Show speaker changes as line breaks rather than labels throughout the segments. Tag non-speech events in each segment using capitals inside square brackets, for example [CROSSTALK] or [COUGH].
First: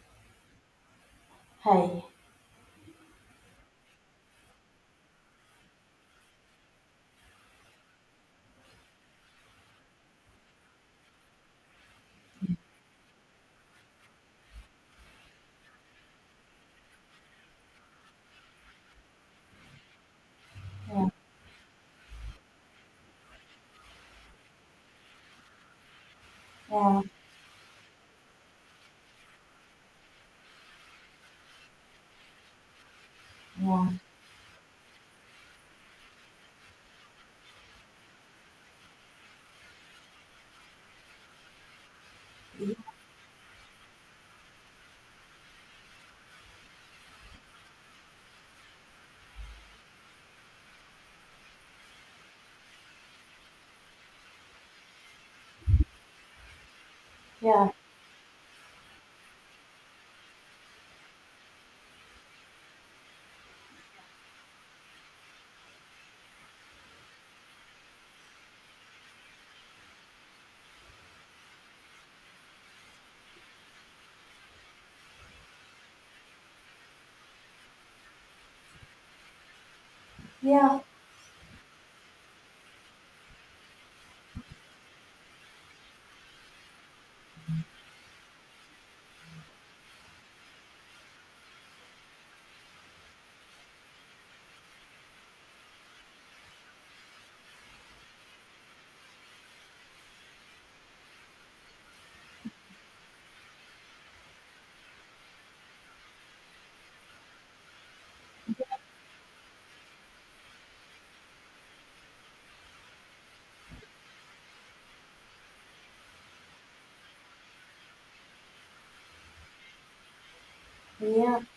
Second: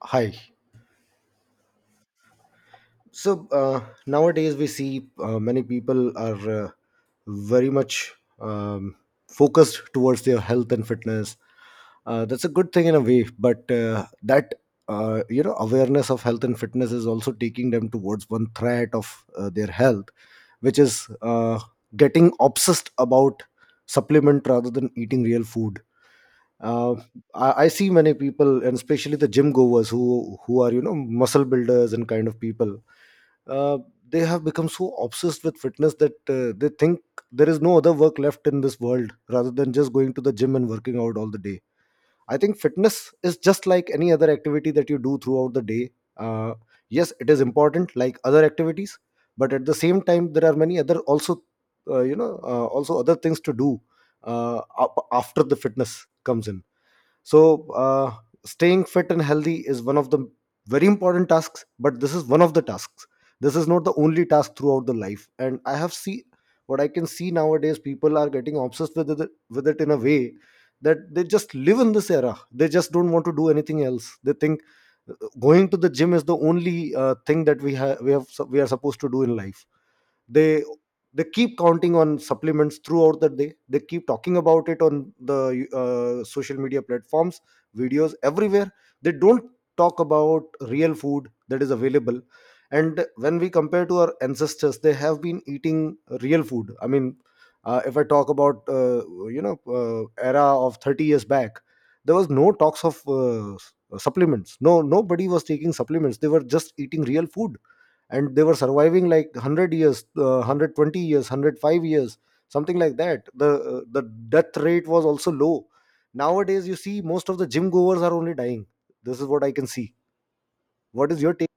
Hi.
Hi.
So nowadays we see many people are very much um, focused towards their health and fitness. That's a good thing in a way, but that you know awareness of health and fitness is also taking them towards one threat of their health, which is
Yeah,
getting obsessed about supplement rather than eating real food. Uh,
yeah,
I see many people, and especially the gym goers who are muscle builders and kind of people, uh, they have become so obsessed with fitness that they think there is no other work left in this world rather than just going to the gym and working out all the day. I think fitness is just like any other activity that you do throughout the day. Uh, yes, it is important like other activities, but at the same time, there are many other also, also other things to do after the fitness comes in. so
yeah,
uh, staying fit and healthy is one of the very important tasks, but this is one of the tasks. This is not the only task throughout the life, and I have seen, what I can see nowadays, people are getting obsessed with it in a way that they just live in this era. They just don't want to do anything else. They think, uh, going to the gym is the only thing that we are supposed to do in life.
yeah,
they
yeah,
they keep counting on supplements throughout the day. They keep talking about it on the social media platforms, videos, everywhere. They don't talk about real food that is available. And when we compare to our ancestors, they have been eating real food. I mean, if I talk about era of 30 years back, there was no talks of supplements. No, nobody was taking supplements. They were just eating real food, and they were surviving like 100 years, 120 years, 105 years, something like that. The death rate was also low. Nowadays you see most of the gym goers are only dying. This is what I can see. What is your
yeah.
take?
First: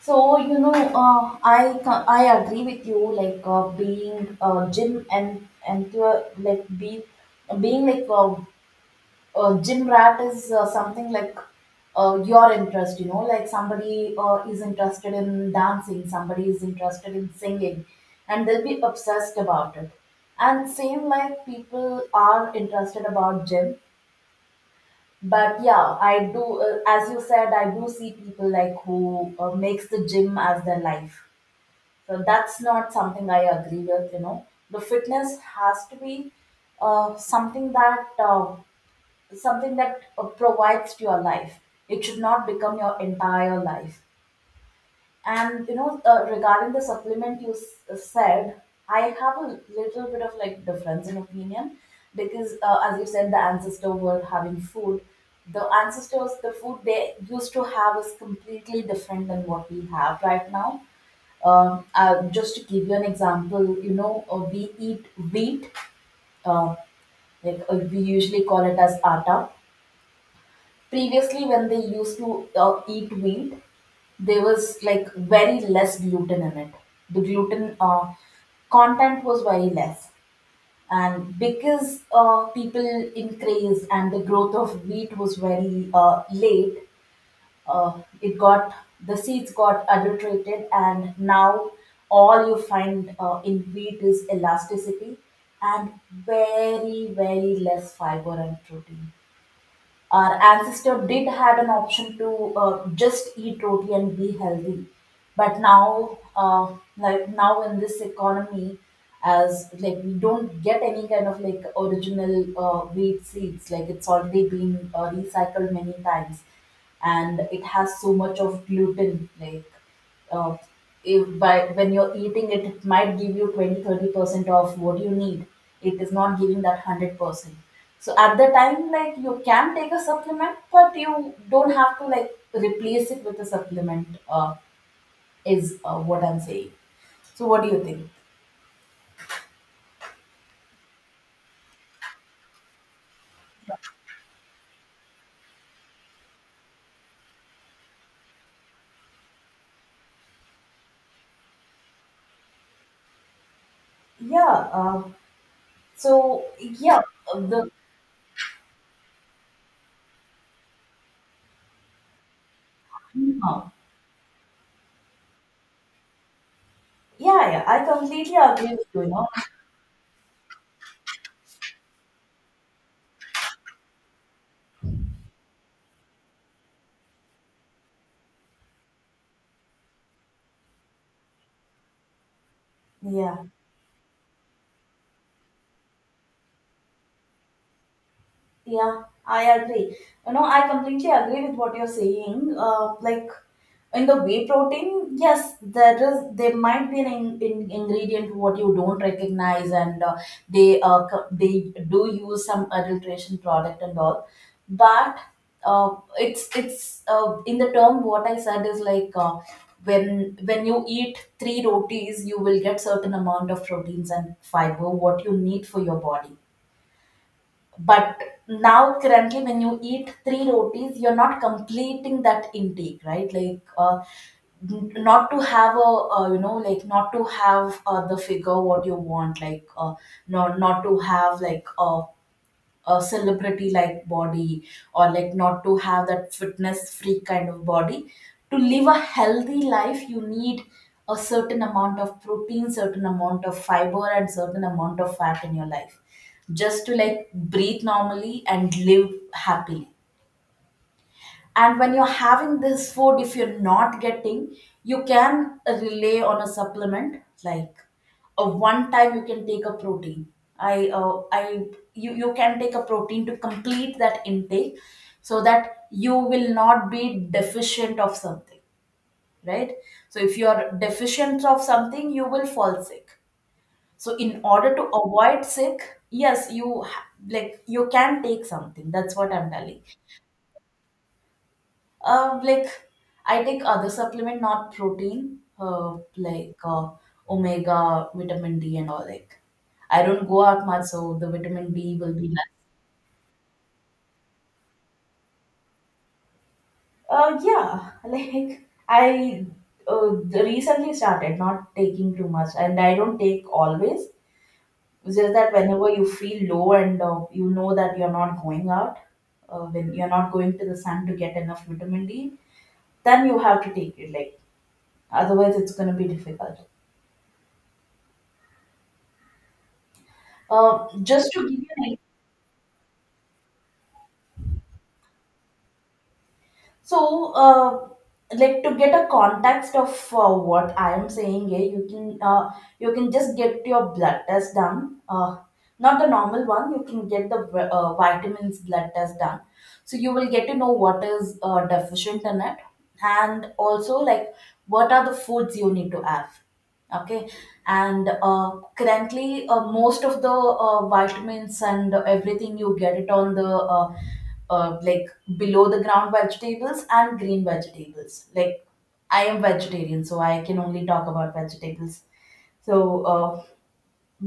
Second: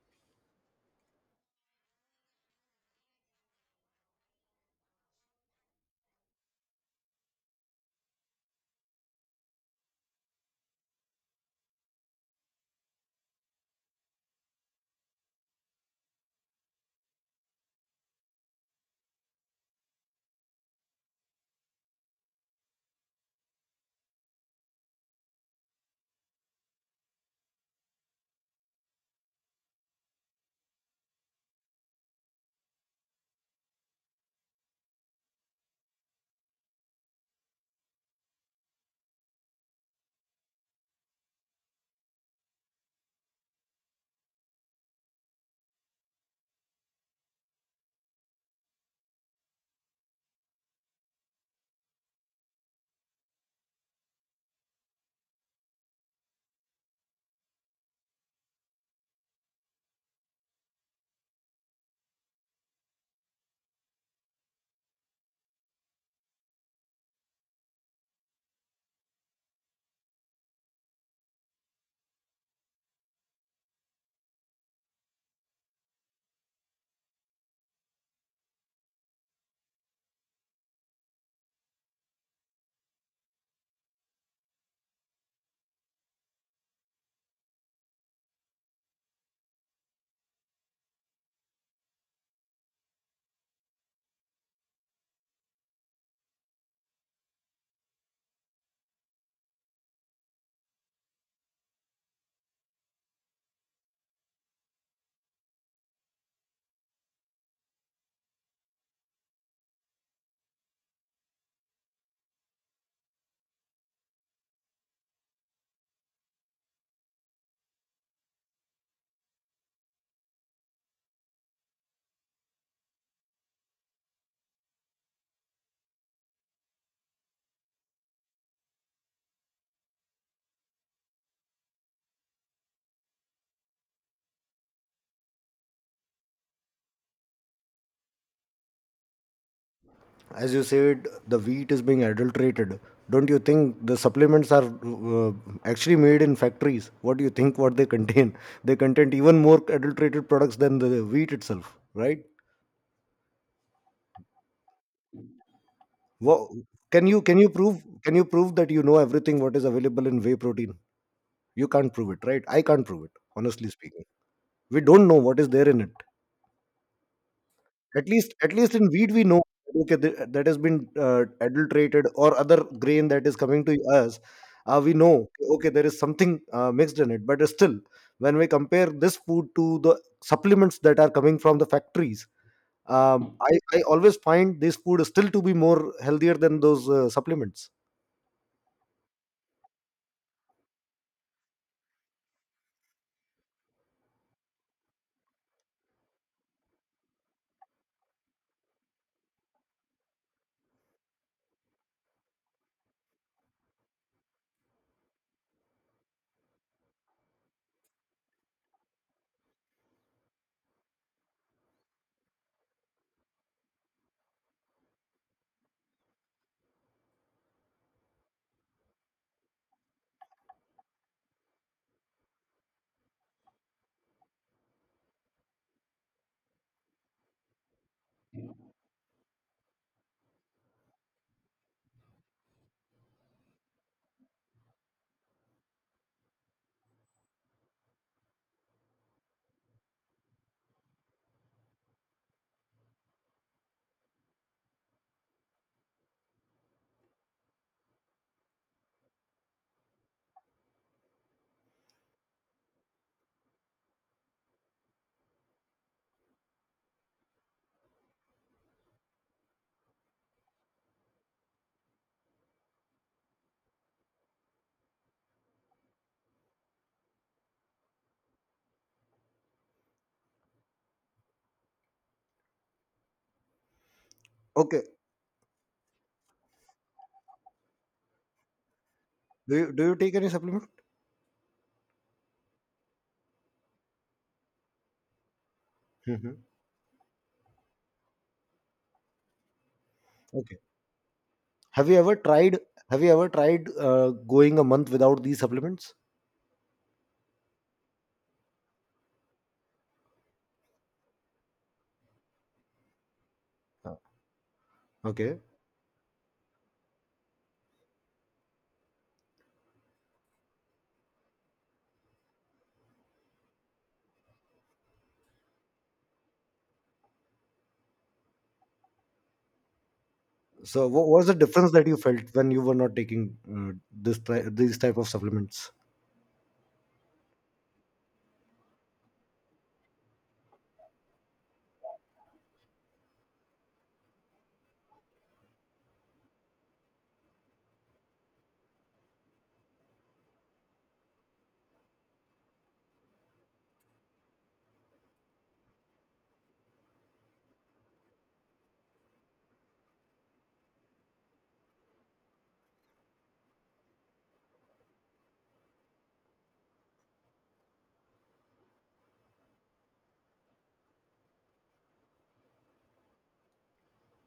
So you know, I I agree with you. Like being gym and to, like be being like a gym rat is something like your interest. You know, like somebody is interested in dancing, somebody is interested in singing, and they'll be obsessed about it. And same like people are interested about gym. But yeah, I do, as you said, I do see people like who makes the gym as their life. So that's not something I agree with, you know. The fitness has to be something that provides to your life. It should not become your entire life. And you know, regarding the supplement you said, I have a little bit of like difference in opinion because, as you said, the ancestor were having food. The ancestors, the food they used to have is completely different than what we have right now. Just to give you an example, you know, we eat wheat, uh, like we usually call it as atta. Previously when they used to eat wheat, there was like very less gluten in it. The gluten content was very less. And because people increased and the growth of wheat was very late, uh, it got the seeds got adulterated. And now all you find in wheat is elasticity, and very, very less fiber and protein. Our ancestor did had an option to just eat roti and be healthy. But now, like now in this economy, as like we don't get any kind of like original wheat seeds. Like it's already been recycled many times, and it has so much of gluten. Like, uh, if by when you're eating it, it might give you 20, 30% of what you need. It is not giving that 100%. So at the time, like you can take a supplement, but you don't have to like replace it with a supplement is what I'm saying. So what do you think?
As you said, the wheat is being adulterated. Don't you think the supplements are, actually made in factories? What do you think what they contain? [LAUGHS] They contain even more adulterated products than the wheat itself, right?
Yeah.
Wha
So yeah,
can you can you
the
prove can you prove that you know everything what is available in whey protein? You can't prove it, right? I can't prove it, honestly
yeah,
speaking. We don't know what is there in it.
yeah, I
At least,
completely
at least
agree with
in
you you
wheat, we
know
know, okay, that has been adulterated, or other grain that is coming to us. We know, okay, there is something mixed in it, but still, when we compare this food to the supplements that are coming from the factories, um,
[LAUGHS] Yeah.
I, I always find this food still to be more healthier than those supplements.
Yeah, I agree. You know, I completely agree with what you're saying. Like in the whey protein, yes, there might be an in ingredient what you don't recognize, and they do use some adulteration product and all, but uh, it's in the term what I said is like. When you eat three rotis, you will get certain amount of proteins and fiber what you need for your body. But now, currently, when you eat three rotis, you're not completing that intake, right? Like, not to have like not to have the figure what you want, like, not to have like a celebrity like body, or like not to have that fitness freak kind of body. To live a healthy life, you need a certain amount of protein, certain amount of fiber, and certain amount of fat in your life, just to like breathe normally and live happily. And when you're having this food, if you're not getting, you can rely on a supplement. Like, a one time you can take a protein. I You can take a protein to complete that intake, so that you will not be deficient of something, right? So if you are deficient of something, you will fall sick. So in order
Okay,
to avoid sick, yes, like you can take something. That's what I'm
do you
telling.
do you take any supplement?
Like I take other supplement, not protein, uh,
Hmm.
like uh, omega, vitamin D, and all. Like I don't go
Okay.
out much, so the vitamin
Have you
D
ever
will be less.
tried? Have you ever tried going a month without these supplements?
Yeah, [LAUGHS] like I uh, recently started not taking too much, and I don't take
Uh,
always. It's just
Okay.
that whenever you feel low and you know that you're not going out, when you're not going to the sun to get enough vitamin D, then you have to take it. Like otherwise, it's gonna be difficult.
So, what was
Just
the
to give you
difference
an
that you
idea,
felt when you were not taking these type of supplements?
so like to get a context of what I am saying here, you can just get your blood test done. Not the normal one. You can get the vitamins blood test done, so you will get to know what is deficient in it, and also like what are the foods you need to have. Okay. And currently, most of the vitamins and everything, you get it on the like below the ground vegetables and green vegetables. Like, I am vegetarian, so I can only talk about vegetables. So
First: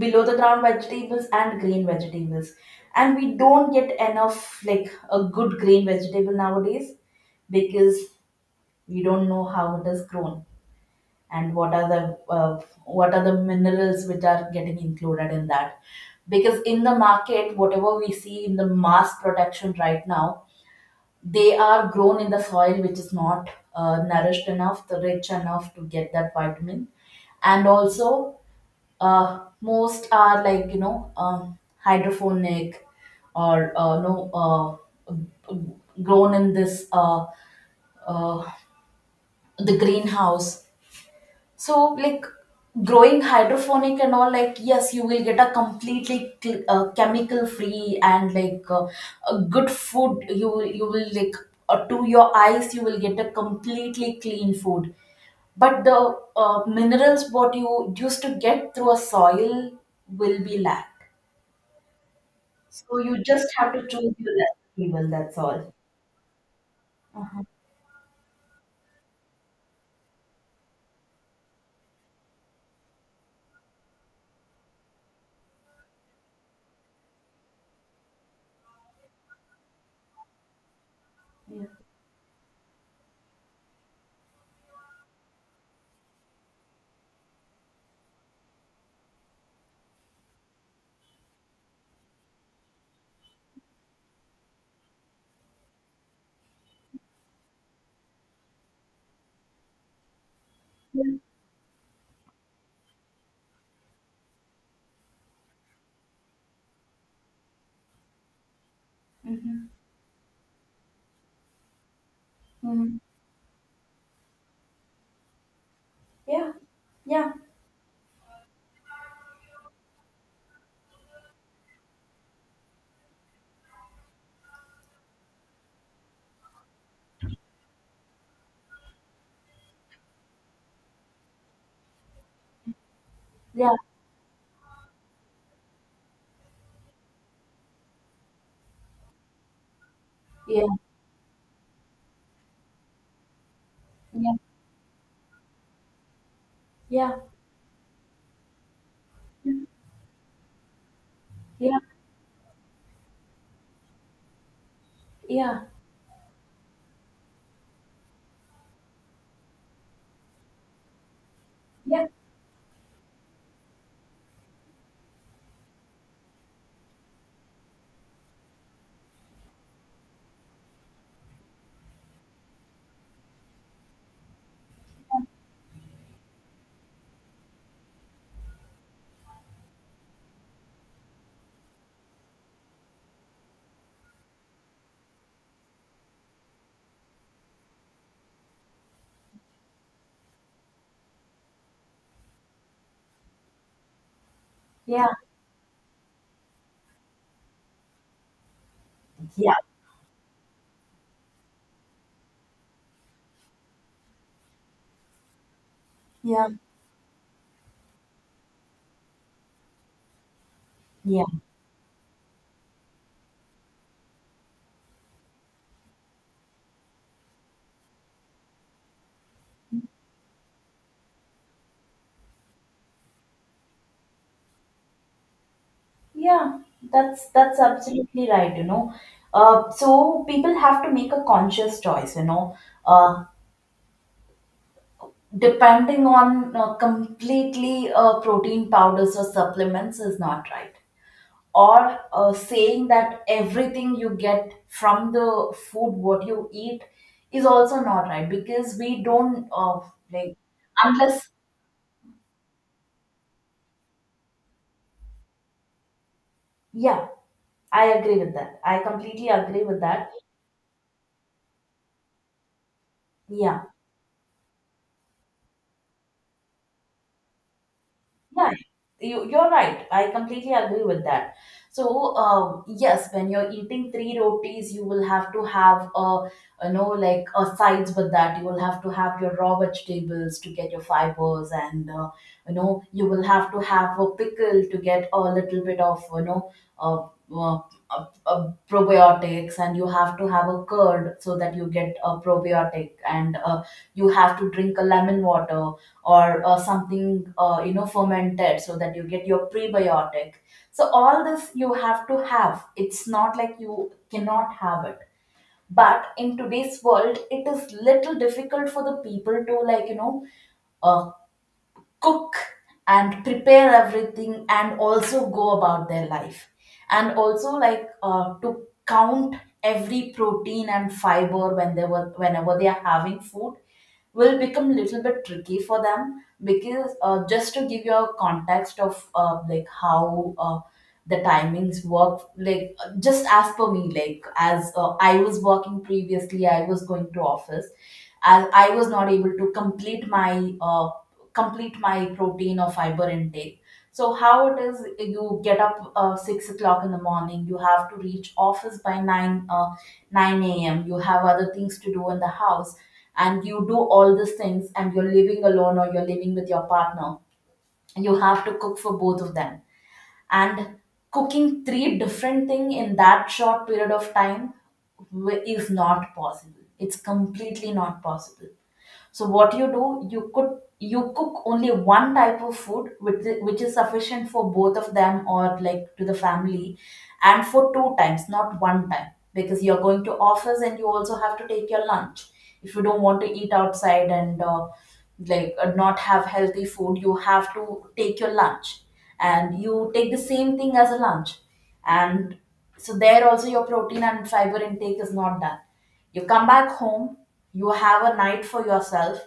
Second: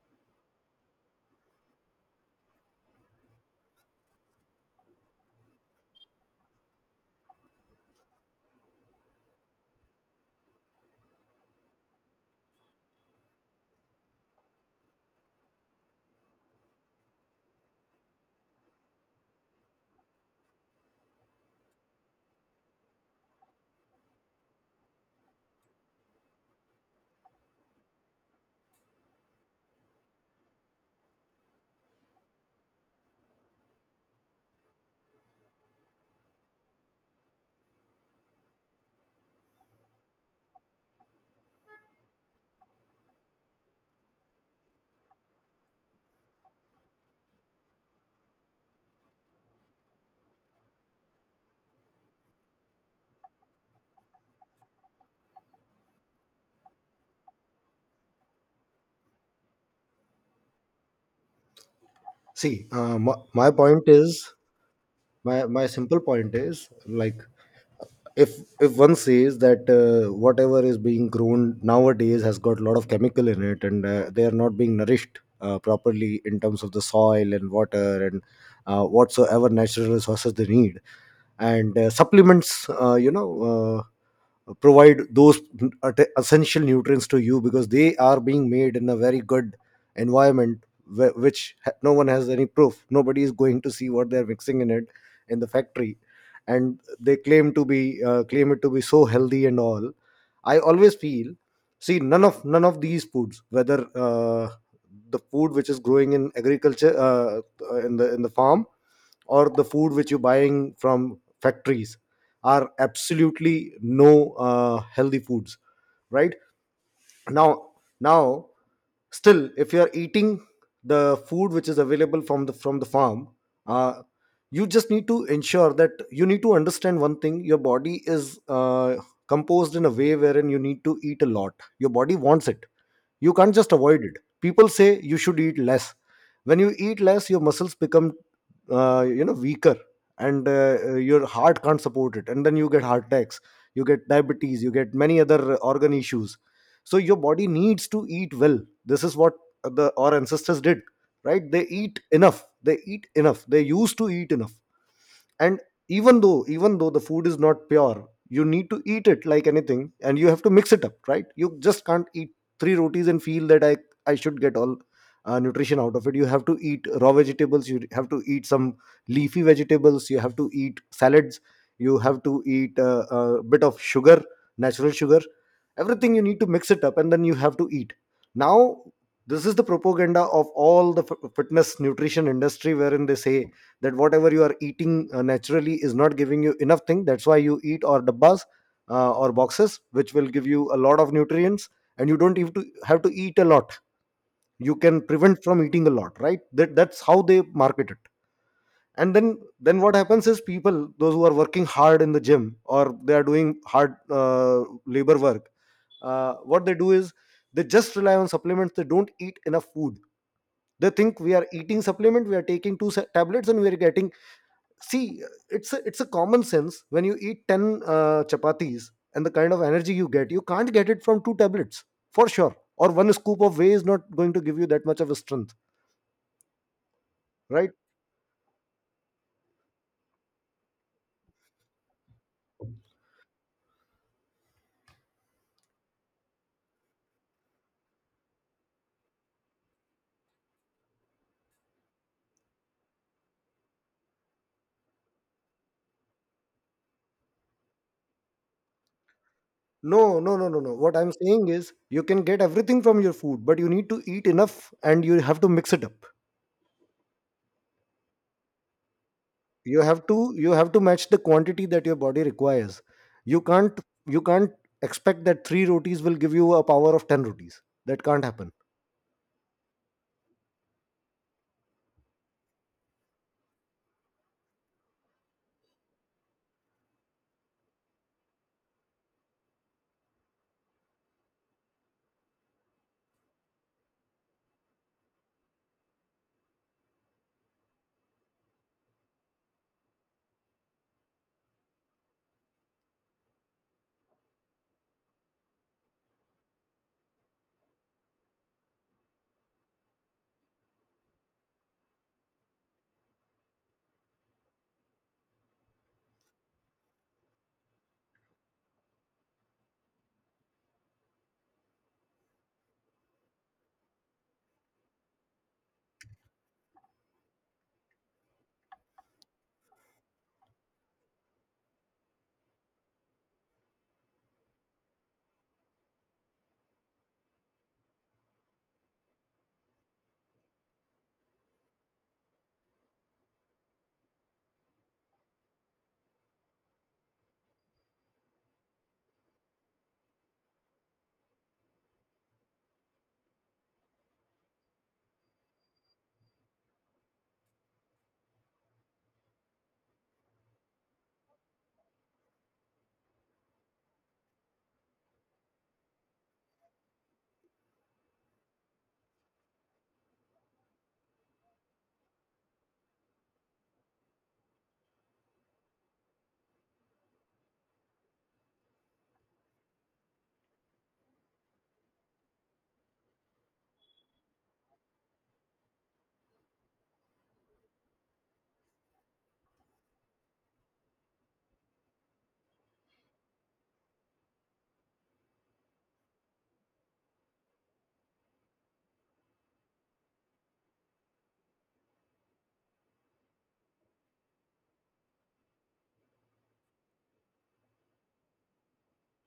below the ground vegetables and green vegetables. And we don't get enough like a good green vegetable nowadays, because we don't know how it is grown, and what are the minerals which are getting included in that. Because in the market, whatever we see in the mass production right now, they are grown in the soil which is not nourished enough, the rich enough to get that vitamin. And also, most are like, hydroponic, or no, uh, grown in this, uh, the greenhouse. So, like growing hydroponic and all, like, yes, you will get a completely chemical free and like a good food. You will like, to your eyes, you will get a completely clean food. But the minerals what you used to get through a soil will be lacked.
See, uh,
So
my,
you just
my
have
point
to choose
is,
your vegetable. That's
my
all.
simple point is like,
Uh-huh.
if one says that whatever is being grown nowadays has got a lot of chemical in it, and they are not being nourished properly in terms of the soil and water and whatsoever natural resources they need,
Yeah.
and supplements, provide those essential nutrients to you, because they are being made in a very good environment, no one has any proof, nobody is going to see what they're mixing in it in the factory, and they claim to be, claim it to be so healthy and all. I always
Yeah.
feel, see, none of these foods, whether the food which is growing in agriculture in the farm, or the
Mm-hmm.
food which you're buying from factories, are
Mm-hmm.
absolutely no healthy foods, right?
Yeah. Yeah.
Now now still if you are eating the food which is available from the farm, uh, you just need to ensure that you need to understand one thing. Your body is composed in a way wherein you need to eat a lot. Your body wants it. You can't just
Yeah.
avoid it. People say you should eat less. When you eat less, your muscles become weaker, and
Yeah.
your heart can't support it, and then you get heart attacks, you get diabetes, you get many other organ issues. So your
Yeah.
body needs to eat well. This is what
Yeah.
the our ancestors did, right? They
Yeah,
eat enough, they eat enough, they used to eat enough. And
yeah,
even though the food is not pure, you need to eat it like anything, and you have to mix it up, right? You just can't
yeah.
eat three rotis and feel that I should get all nutrition out of it. You have to eat raw vegetables, you have to eat some leafy vegetables, you have to eat salads, you have to eat a bit of sugar, natural sugar. Everything you need to mix it up, and then you have to eat. Now, this is the propaganda of all the fitness nutrition industry wherein they say that whatever you are eating naturally is not giving you enough thing. That's why you eat or dabbas, or boxes, which will give you a lot of nutrients, and you don't even to have to eat a lot, you can
Yeah,
prevent from eating a lot, right? That's how they market it. And then
yeah,
then what happens is, people those who are working hard in the gym or they are doing hard labor work,
yeah,
what they do is, they just rely on supplements, they don't eat enough food. They think,
yeah,
we are eating supplement, we are taking two tablets and we are getting. See, it's a common sense. When you eat 10 chapatis and the kind of energy you get, you can't get it from two tablets for sure. Or one scoop of whey is not going to give you that much of a strength,
yeah. That's
right?
absolutely right. So people have to make a conscious choice. Uh, Depending on completely protein powders or supplements is not right. Or saying that everything you get from the food, what you eat, is also not right because we don't,
No, no,
like,
no, no, no, what I'm
unless,
saying is you can get everything from your food, but you need to eat enough and you have to mix it up.
yeah, I agree with that. I completely agree with
you have
that.
to you have to match the quantity that your body requires. you
Yeah.
can't you can't expect that 3 rotis will give you a power of 10 rotis. That can't happen.
Yeah, you're right. I completely agree with that. So, yes, when you're eating three rotis, you will have to have like a sides with that. You will have to have your raw vegetables to get your fibers, and you will have to have a pickle to get a little bit of, uh, uh, probiotics, and you have to have a curd so that you get a probiotic, and you have to drink a lemon water, or something fermented so that you get your prebiotic. So all this you have to have. It's not like you cannot have it, but in today's world it is little difficult for the people to like, cook and prepare everything and also go about their life, and also like, to count every protein and fiber whenever they are having food, will become a little bit tricky for them. Because just to give you a context of like how, the timings work. Like, just as per me, like, as I was working previously, I was going to office. As I was not able to complete my protein or fiber intake. So how it is, you get up 6 o'clock in the morning, you have to reach office by nine a.m. You have other things to do in the house, and you do all these things, and you're living alone or you're living with your partner. You have to cook for both of them, and cooking three different thing in that short period of time is not possible. It's completely not possible. So what you do, you cook only one type of food which is sufficient for both of them, or like to the family, and for two times, not one time, because you're going to office and you also have to take your lunch. If you don't want to eat outside and not have healthy food, you have to take your lunch, and you take the same thing as a lunch. And so there also your protein and fiber intake is not done. You come back home, you have a night for yourself,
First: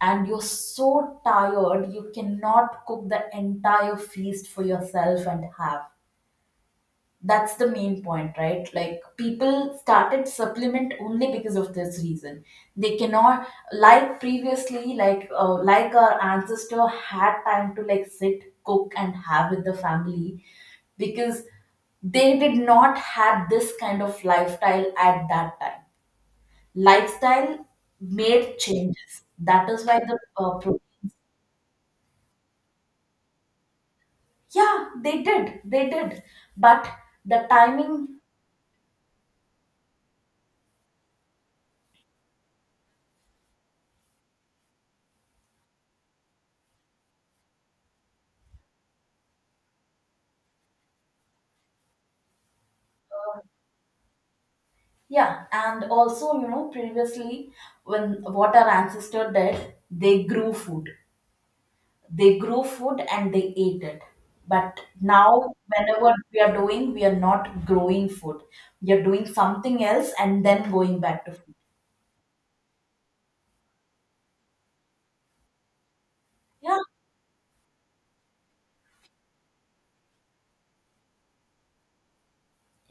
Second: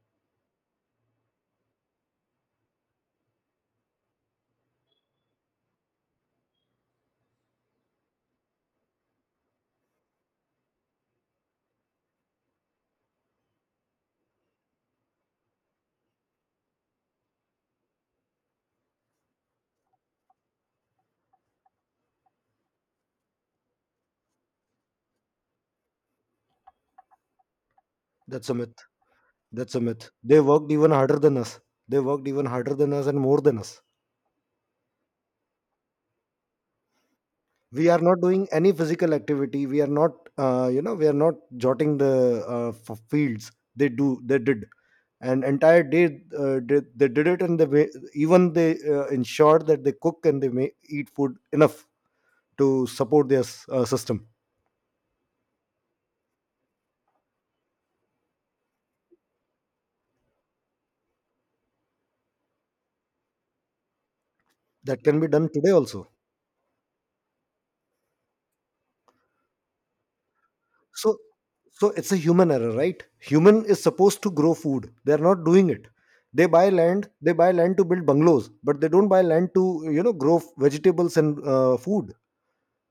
and you're so tired you cannot cook the entire feast for yourself and have. That's the main point, right? Like people started supplement only because of this reason. They cannot like previously, like our ancestor had time to like sit, cook, and have with the family because they did not have this kind of lifestyle at that time. Lifestyle
That's a
made
myth.
changes. That
That's a
is why
myth.
the
They
uh,
worked even
proteins,
harder than us. They worked even harder than us and more than us.
yeah, they did. But the
We are
timing,
not doing any physical activity. We are not jotting the fields. They do. They did. And entire day, they did it, and even they ensured that they cook and they may eat food enough to support their
uh,
system.
yeah, and also, you know, previously when what our ancestor did, they grew food. They grew food and they ate it. But
That can be done
now,
today also.
whenever we are doing, we are not growing food. We are doing something else and then going
so
back to food.
so it's a human error, right? Human is supposed to grow food, they are not doing it. They buy
Yeah,
land, to build bungalows, but they don't buy land to grow vegetables and food.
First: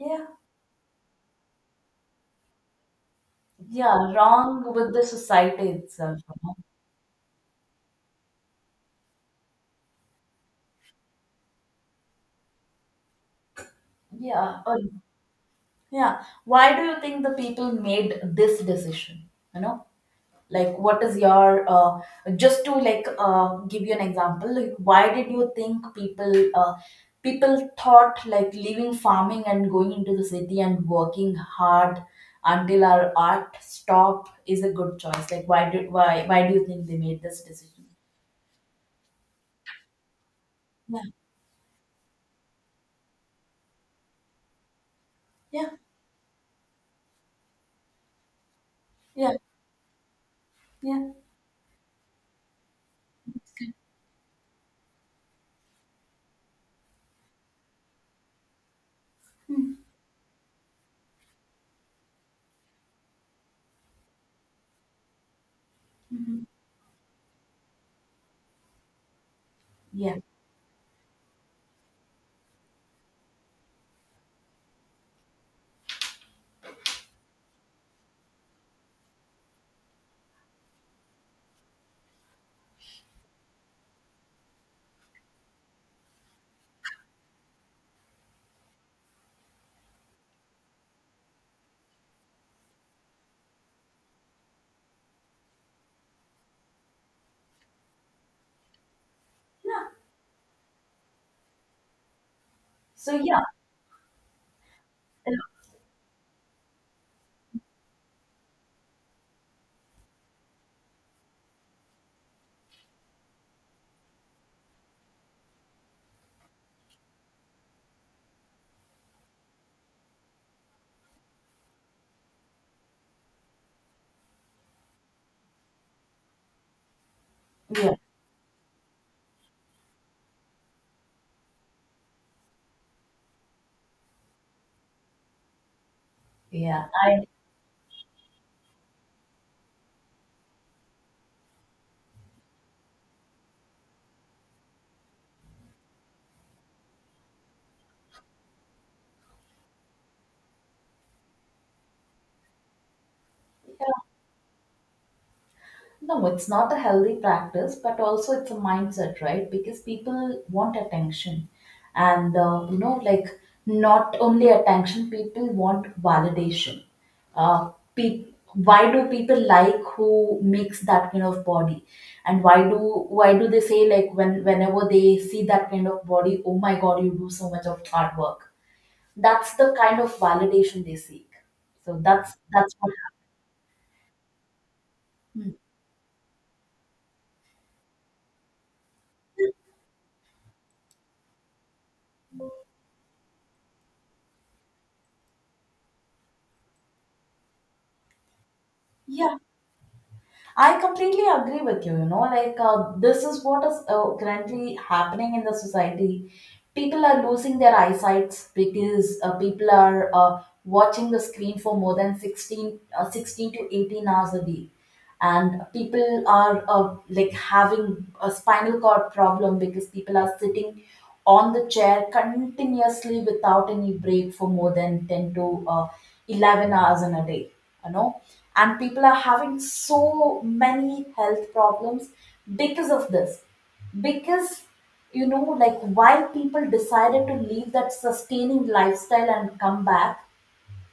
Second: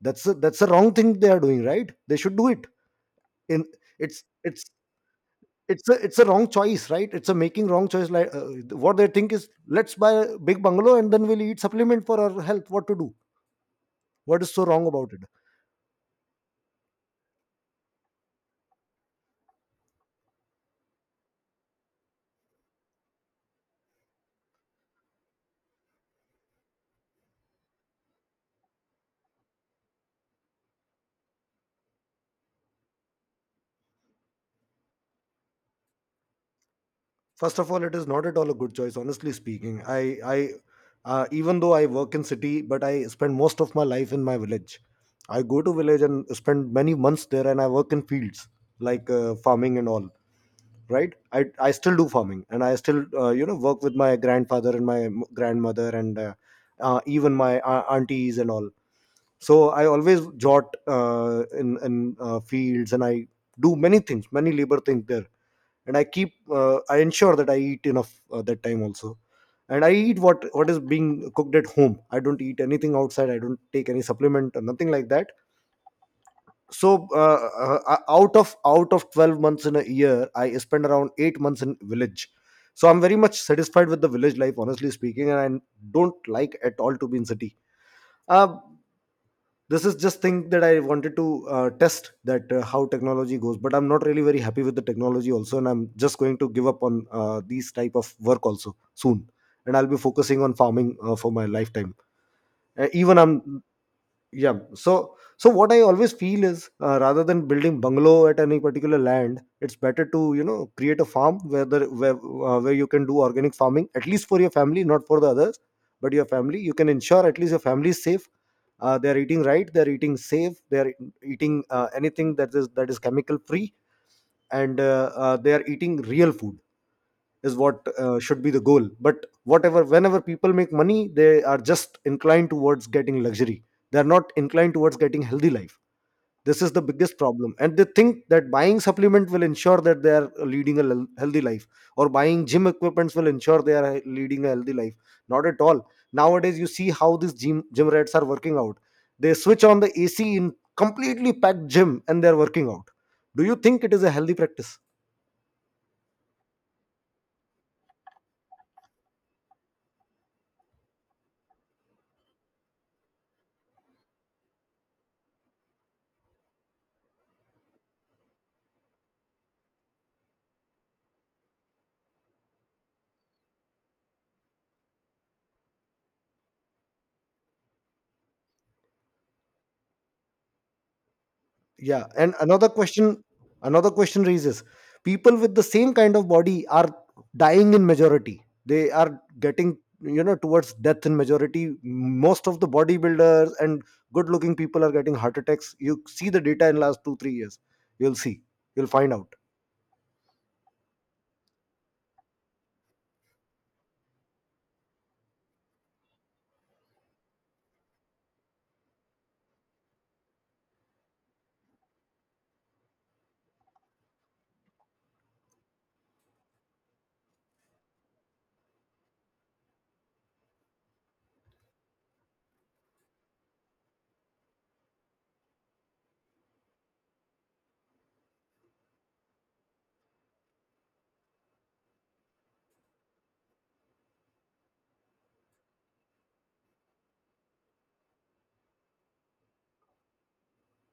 that's a, that's a wrong thing they are doing, right? They should do it. in
yeah,
it's it's
wrong with the society
it's a it's
itself.
a wrong choice, right? It's a making wrong choice. Like, what they think is, let's buy a big bungalow, and then we'll eat supplement for our health. What to do? What is
Yeah,
so
uh,
wrong about it?
yeah. Why do you think the people made this decision? You know, like what is your just to like give you an example, like why did you think people thought like leaving farming and going into the city and working hard until our art stop is a good choice? Like why did why do you think they made this
First of all,
decision?
it is not at all a good choice, honestly speaking.
Yeah,
Even though I work in city, but I spend most of my life in my village. I go
yeah,
to village and spend many months there, and I work in fields like
yeah,
farming and all.
yeah.
Right? I still do farming, and I still
That's good.
work with my grandfather and grandmother and even my aunties and all. So I always jot in fields, and I do many things, many labor things there, and I ensure that I eat enough that time also, and I
Yeah,
eat what is being cooked at home. I don't eat anything outside. I don't take any supplement or nothing like that. So, out of 12 months in a year, I spend around 8 months in village. So I'm very much satisfied with the village life, honestly speaking, and I don't like at all to be in city. Uh, this is just thing that I wanted to test that how technology goes, but I'm not really very happy with the technology also, and I'm just going to give up on these type of work also soon, and I'll
yeah.
be focusing on farming for my lifetime.
So
Even I'm
yeah,
Yeah. So what I always feel is, rather than building bungalow at any particular land, it's better to create a farm where the where you can do organic farming at least for your family, not for the others, but your family. You can ensure at least your family is safe. They are eating right. They are eating safe. They are eating anything that is chemical free, and they are eating real food is what
yeah,
should be the goal. But whatever, whenever people make money, they are just inclined towards getting luxury. They are not inclined towards getting healthy life. This is the
yeah.
biggest
I.
problem, and they think that buying supplement will ensure that they are leading a healthy life, or buying gym equipments will ensure they are leading a healthy life. Not at all. Nowadays you see how these gym rats are working out. They switch on the AC in completely packed gym, and they're working out. Do you think it is a healthy practice?
No, it's not a healthy practice, but also it's a mindset, right? Because people want attention. And, you know, like not only attention, people want validation. Uh, pe- why do people like who makes that kind of body? And why do they say like when whenever they see that kind of body, oh my God, you do so much of hard work. That's the kind of validation they seek. So
Yeah,
that's
and
that's what.
another question raises: people
Hmm.
with the same kind of body are dying in majority. They are getting, you know, towards death in majority. Most of the bodybuilders and good-looking people are getting heart attacks. You see the data in last two three years. You'll see. You'll find out
Yeah, I completely agree with you. You know, like this is what is currently happening in the society. People are losing their eyesights because people are watching the screen for more than 16 to 18 hours a day, and people are like having a spinal cord problem because people are sitting on the chair continuously without any break for more than 10 to 11 hours in a day, you know, and people are having so many health problems because of this, because you know, like while people decided to leave that sustaining lifestyle and come back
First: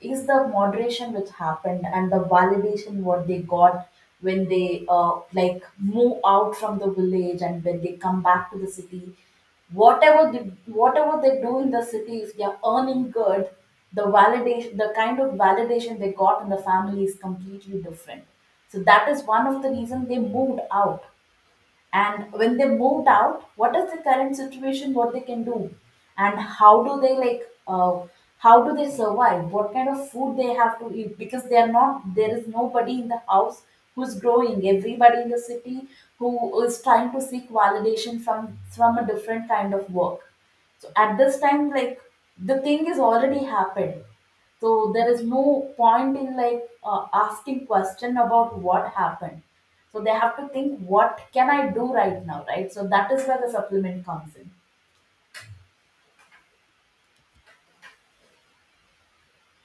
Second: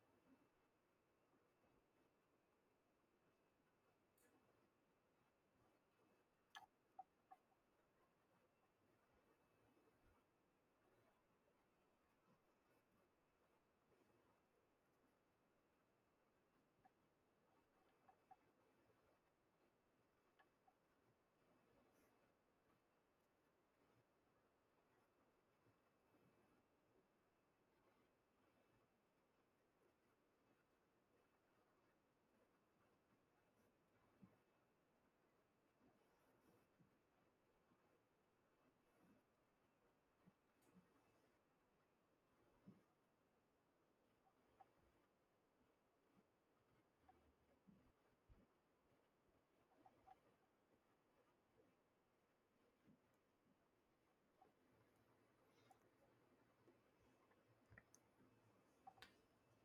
is the moderation which happened, and the validation what they got when they like move out from the village and when they come back to the city, whatever whatever they do in the city, if they are earning good, the validation, the kind of validation they got in the family is completely different. So that is one of the reason they moved out. And when they moved out, what is the current situation, what they can do, and how do they like how do they survive, what kind of food they have to eat, because they are not, there is nobody in the house who's growing, everybody in the city who is trying to seek validation from a different kind of work. So at this time, like, the thing is already happened, so there is no point in like asking question about what happened. So they have to think what can I do right now, right? So that is where the supplement comes in.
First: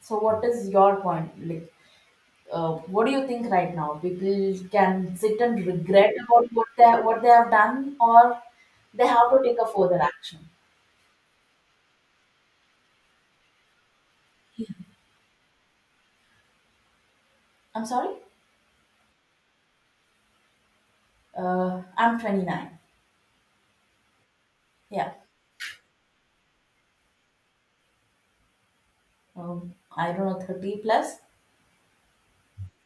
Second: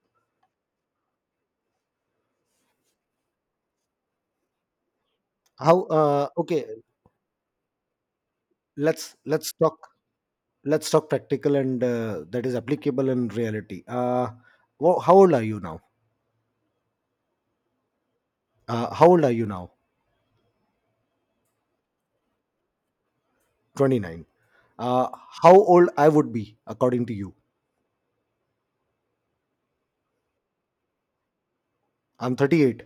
So what is your point? Like, what do you think right now? People can sit and
how.
regret about
Okay,
what they have done, or
let's
they have to
let's
take a
talk.
further action.
Let's talk practical and that is applicable in reality. How old are you now?
I'm sorry.
How old are you now?
I'm 29.
29, uh,
Yeah.
how old I would be according to you.
I don't know, 30 plus.
I'm 38,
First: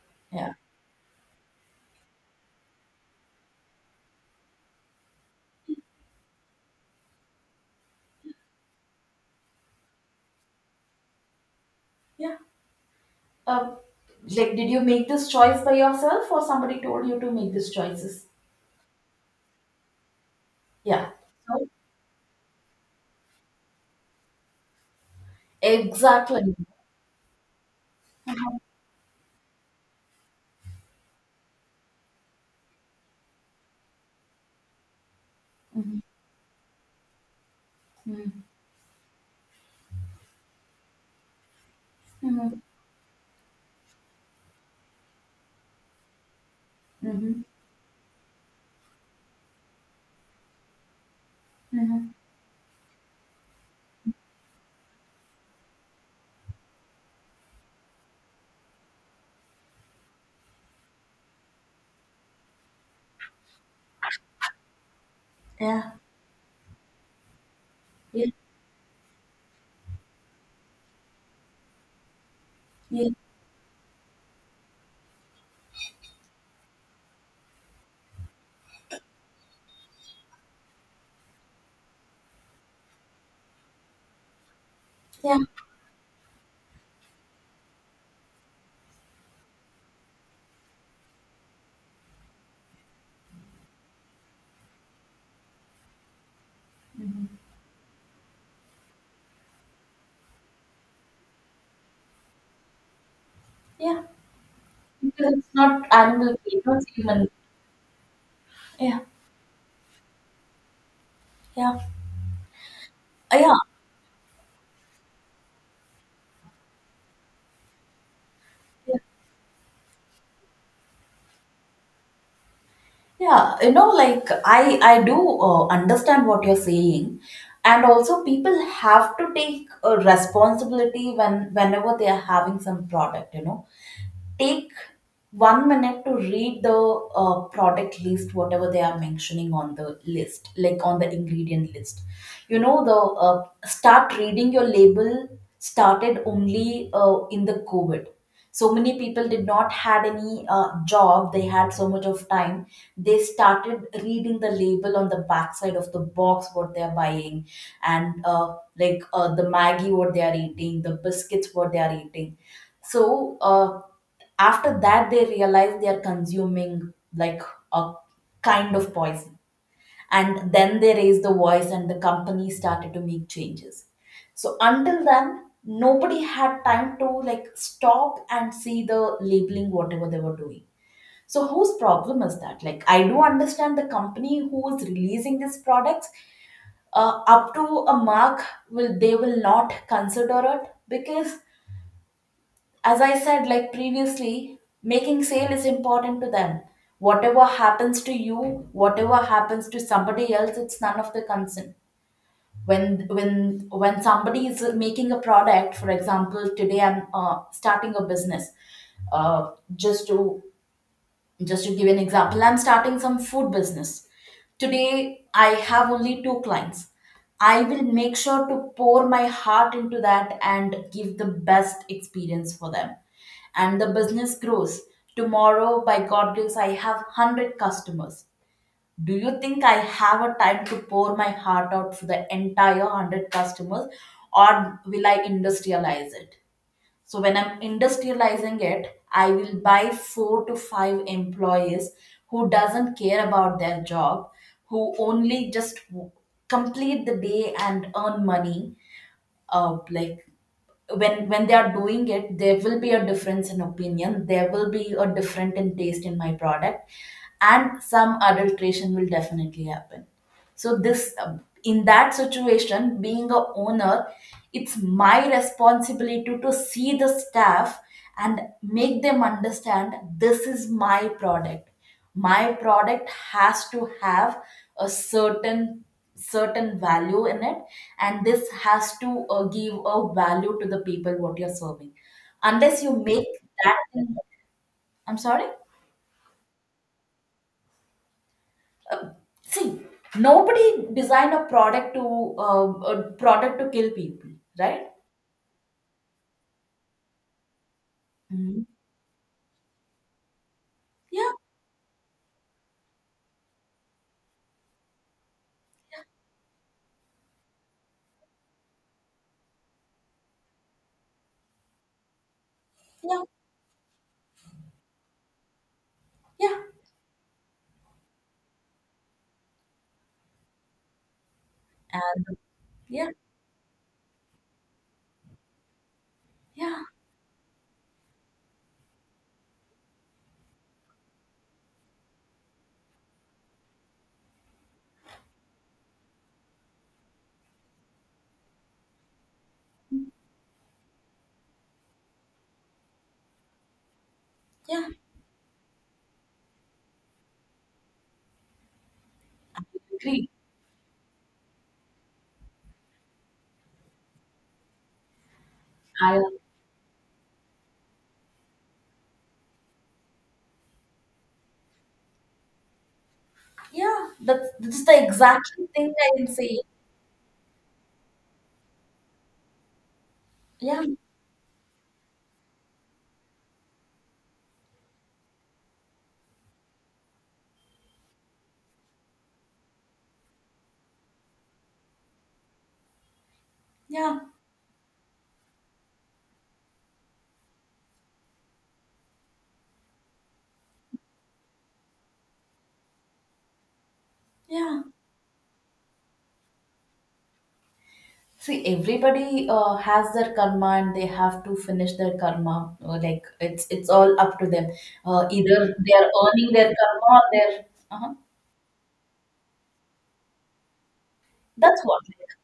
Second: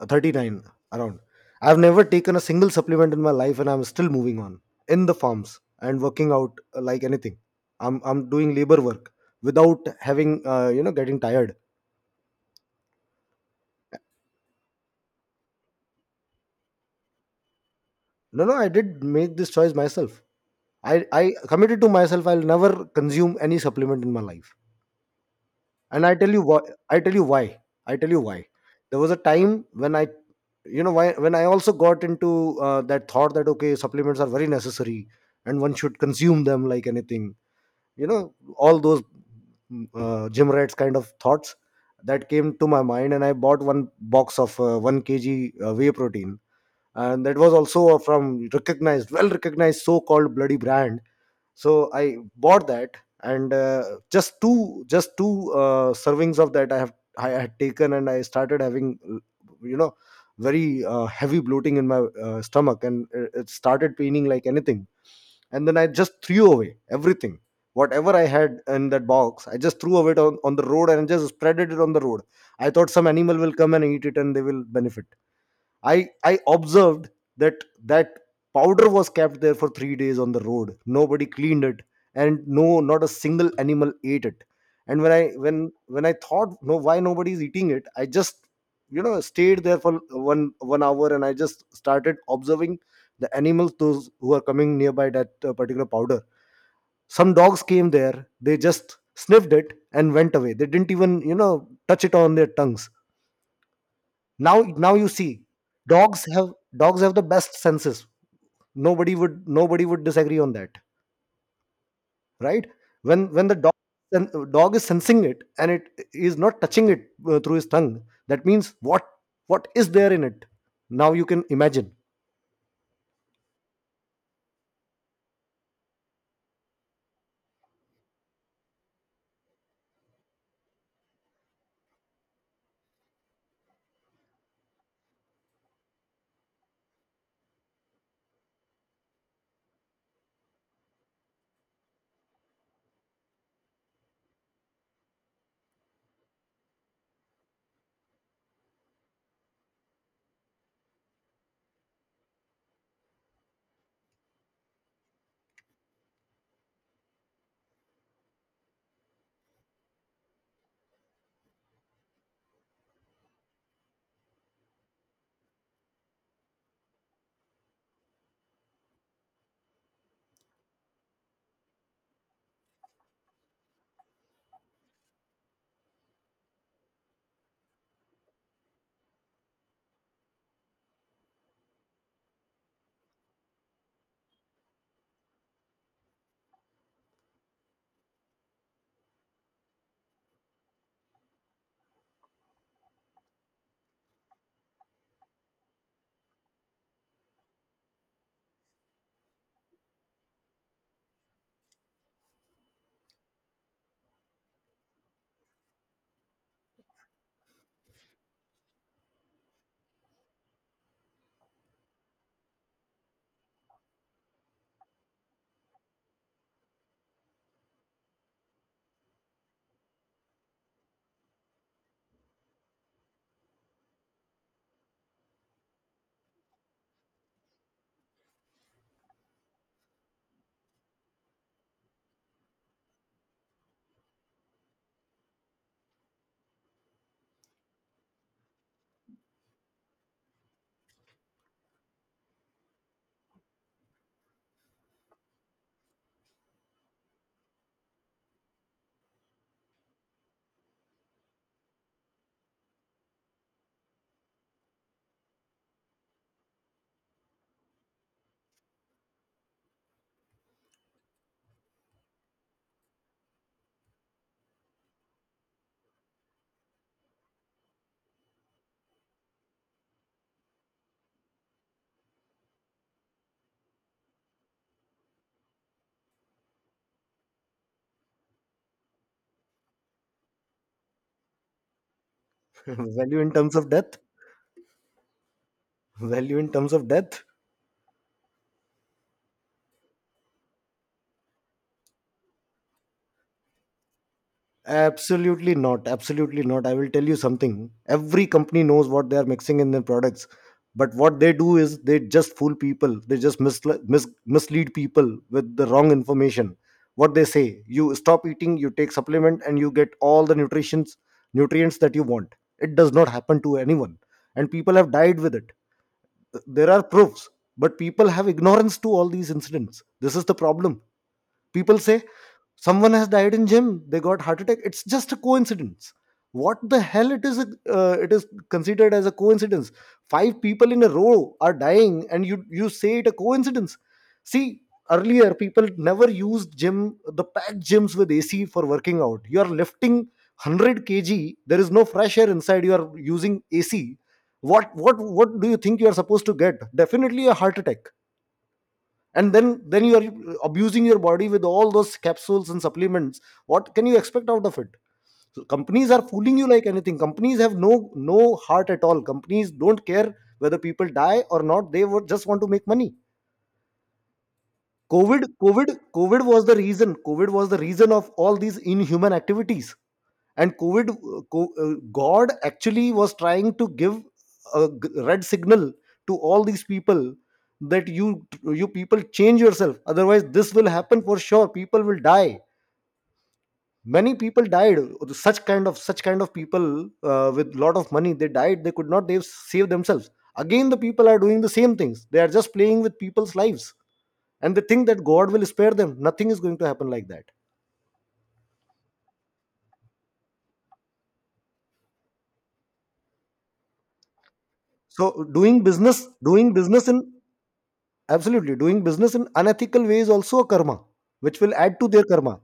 Yeah.
39 around. I've never taken a single supplement in my life, and I'm still moving on in the farms and working out like anything. I'm doing labor work without having, getting tired.
Yeah. Uh, like, did you make this choice by yourself, or somebody told you to make these choices?
No, no, I did make this choice myself. I
Yeah.
I
So
committed to myself I'll never consume any supplement in my life. And I tell you
exactly.
why. I tell you why. I tell you why. There was a time when I, you know, why when I also got into that thought that okay, supplements are very necessary and one
Mm-hmm.
should consume them like anything, you know, all those gym rats kind of thoughts that came
Mm-hmm.
to my mind, and I bought one box of 1 kg whey protein, and that
Mm-hmm.
was also from recognized well recognized so called bloody brand. So
Mm-hmm.
I bought that, and just two servings of that I had taken, and I started having, you know, very heavy bloating in my stomach, and it started paining like anything. And then I
Yeah.
just threw away everything whatever I
Yeah.
had in that box. I just threw away it on the road, and just spreaded it on the road. I thought some
Yeah.
animal will come and eat it and they will benefit. I observed that that powder was kept there for 3 days on the road. Nobody cleaned it, and no, not a single animal ate it. And when I
Yeah.
when I thought no, why nobody is eating it, I just, you know, stayed there for one hour, and I just started observing the animals those who are coming nearby that particular powder.
Mm-hmm.
Some dogs came there, they just sniffed it and went away. They didn't even, you know, touch it on their tongues.
Yeah.
Now, now you see,
Because it's not
dogs
animal,
have
it's not
dogs have the
human.
best senses.
Yeah,
Nobody would disagree on that,
yeah,
right? When the
Yeah,
dog dog is sensing it and it is not touching it through his tongue, that means
yeah,
what? What is there in it? Now you can imagine.
yeah. You know, like I do understand what you're saying, and also people have to take a responsibility when whenever they are having some product. You know, take 1 minute to read the product list whatever they are mentioning on the list, like on the ingredient list, you know, the start reading your label started only in the covid. So many people did not had any job, they had so much of time, they started reading the label on the backside of the box what they are buying, and like the maggie what they are eating, the biscuits what they are eating. So after that, they realize they are consuming like a kind of poison. And then they raised the voice, and the company started to make changes. So until then, nobody had time to like stop and see the labeling whatever they were doing. So whose problem is that? Like I do understand the company who is releasing these products up to a mark, will, they will not consider it because as I said, like previously, making sale is important to them. Whatever happens to you, whatever happens to somebody else, it's none of the concern. When somebody is making a product, for example, today I'm starting a business, uh, just to just to give an example, I'm starting some food business. Today, I have only 2 clients. I will make sure to pour my heart into that and give the best experience for them. And the business grows. Tomorrow, by God grace, I have 100 customers. Do you think I have a time to pour my heart out for the entire 100 customers, or will I industrialize it? So when I'm industrializing it, I will buy 4 to 5 employees who doesn't care about their job, who complete the day and earn money, like when they are doing it, there will be a difference in opinion, there will be a different in taste in my product, and some adulteration will definitely happen. So this in that situation, being a owner, it's my responsibility to see the staff and make them understand this is my product, my product has to have a certain value in it, and this has to give a value to the people what you're serving, unless
[LAUGHS]
you
Value
make
in terms of
that
death.
thing- I'm sorry.
Value in terms of death.
uh, See, nobody design uh, a product to kill people, right?
Absolutely not. Absolutely not. I will tell you something. Every company
Mhm.
knows what they are mixing in their products. But what
Yeah,
they do is they just fool people. They just mislead people with the wrong information. What they say, you stop eating, you take supplement, and you get all the nutritions, nutrients that you want. It does not
yeah,
happen to anyone. And people have died with it.
yeah,
There are proofs, but people have ignorance to all these incidents. This is the problem. People say
and
someone has
yeah,
died in gym, they got heart attack. It's just a coincidence. What the
yeah,
hell it is, considered as a coincidence. Five people in a row are dying, and you say it a coincidence. See, earlier people never used gym, the packed gyms with AC for working out. You are lifting 100 kg, there is no fresh air inside, you are using AC. what
yeah,
what what do you think you are supposed to get? Definitely a heart attack. And then
I
then you
agree.
are abusing your body with all those capsules and supplements. What can you expect out of it? So companies are
I
fooling you like anything. Companies have no heart at all. Companies don't care whether people die or not. They would just want to make money.
yeah, that's the
covid
exact
covid
thing I
covid
am
was the
saying.
reason. Covid was the reason of all these inhuman activities. And
Yeah,
covid, god actually was trying to give a red signal to all these people, that you people change yourself, otherwise this will happen for sure, people will die. Many
yeah,
people died. Such kind of people with lot of money, they died. They could not they save themselves. Again the people are doing the same things. They are just playing with people's lives, and they
yeah.
think that god will spare them. Nothing is going to happen like that.
See, everybody has their karma and they have to finish their karma. Like it's all up to them.
So
Either
doing
they
business,
are
doing
earning their
business in…
karma or they're. Uh-huh.
Absolutely. Doing business in unethical way is also a karma, which will add
That's
to
what.
their
Like,
karma.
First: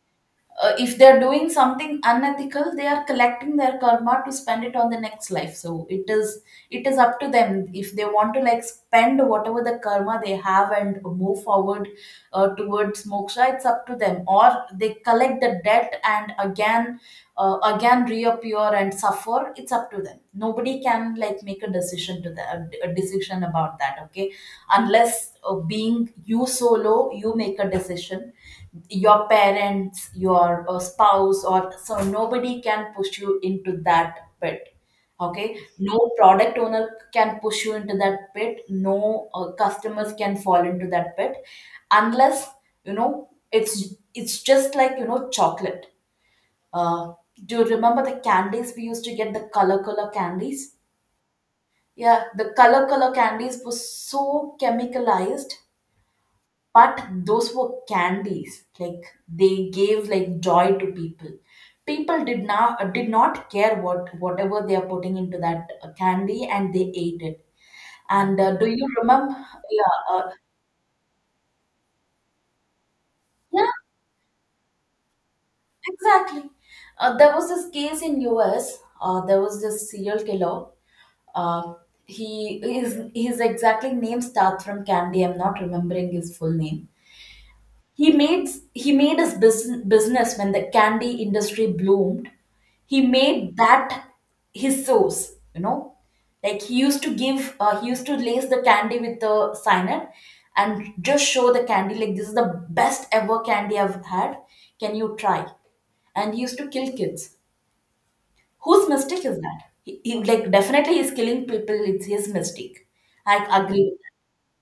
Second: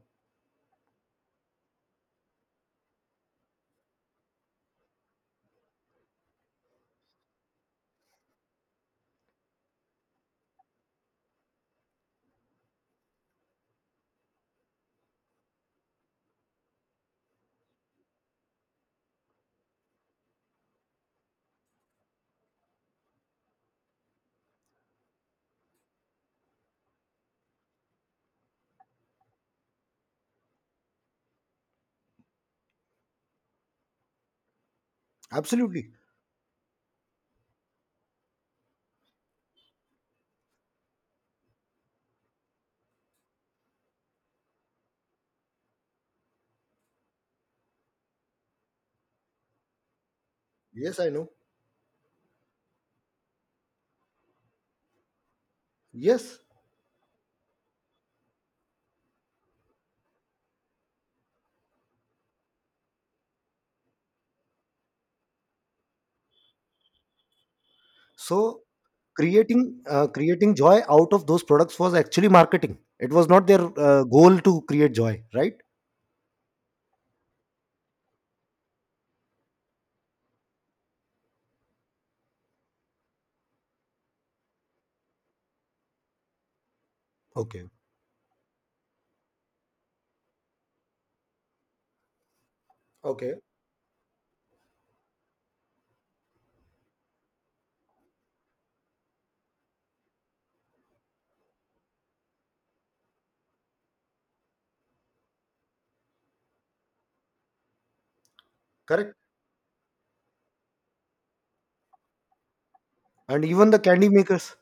if they are doing something unethical, they are collecting their karma to spend it on the next life. So it is up to them, if they want to like spend whatever the karma they have and move forward towards moksha, it's up to them, or they collect the debt and again again reappear and suffer. It's up to them, nobody can like make a decision to that, a decision about that, okay, unless being you solo you make a decision, your parents, your spouse, or so nobody can push you into that pit. Okay,
Absolutely.
no product owner can push you into that pit. No customers can fall into that pit, unless you know, it's just like you know chocolate. Uh, do you remember the candies we used to get, the color color candies?
Yes, I know.
Yeah, the color color candies were so chemicalized,
Yes.
but those were candies like they gave like joy to people, people did not care what whatever they are putting into that candy, and they ate it. And
So
do you remember?
creating,
Yeah, uh,
joy out of those products was actually marketing. It was not their
yeah,
goal to create joy, right?
exactly. There was this case in US. There was this serial killer. Uh, he his exactly name starts from Candy. I'm not remembering his full name.
Okay.
He made he made his business when the candy industry bloomed. He
Okay,
made that his source, you know. Like he used to give, he used to lace the candy with the cyanide and just show the candy like this is the best ever candy I've had. Can you try? And he used to kill kids. Whose
correct.
mistake is that? Like definitely he's killing people. It's his mistake.
And
I
even the
agree.
candy makers.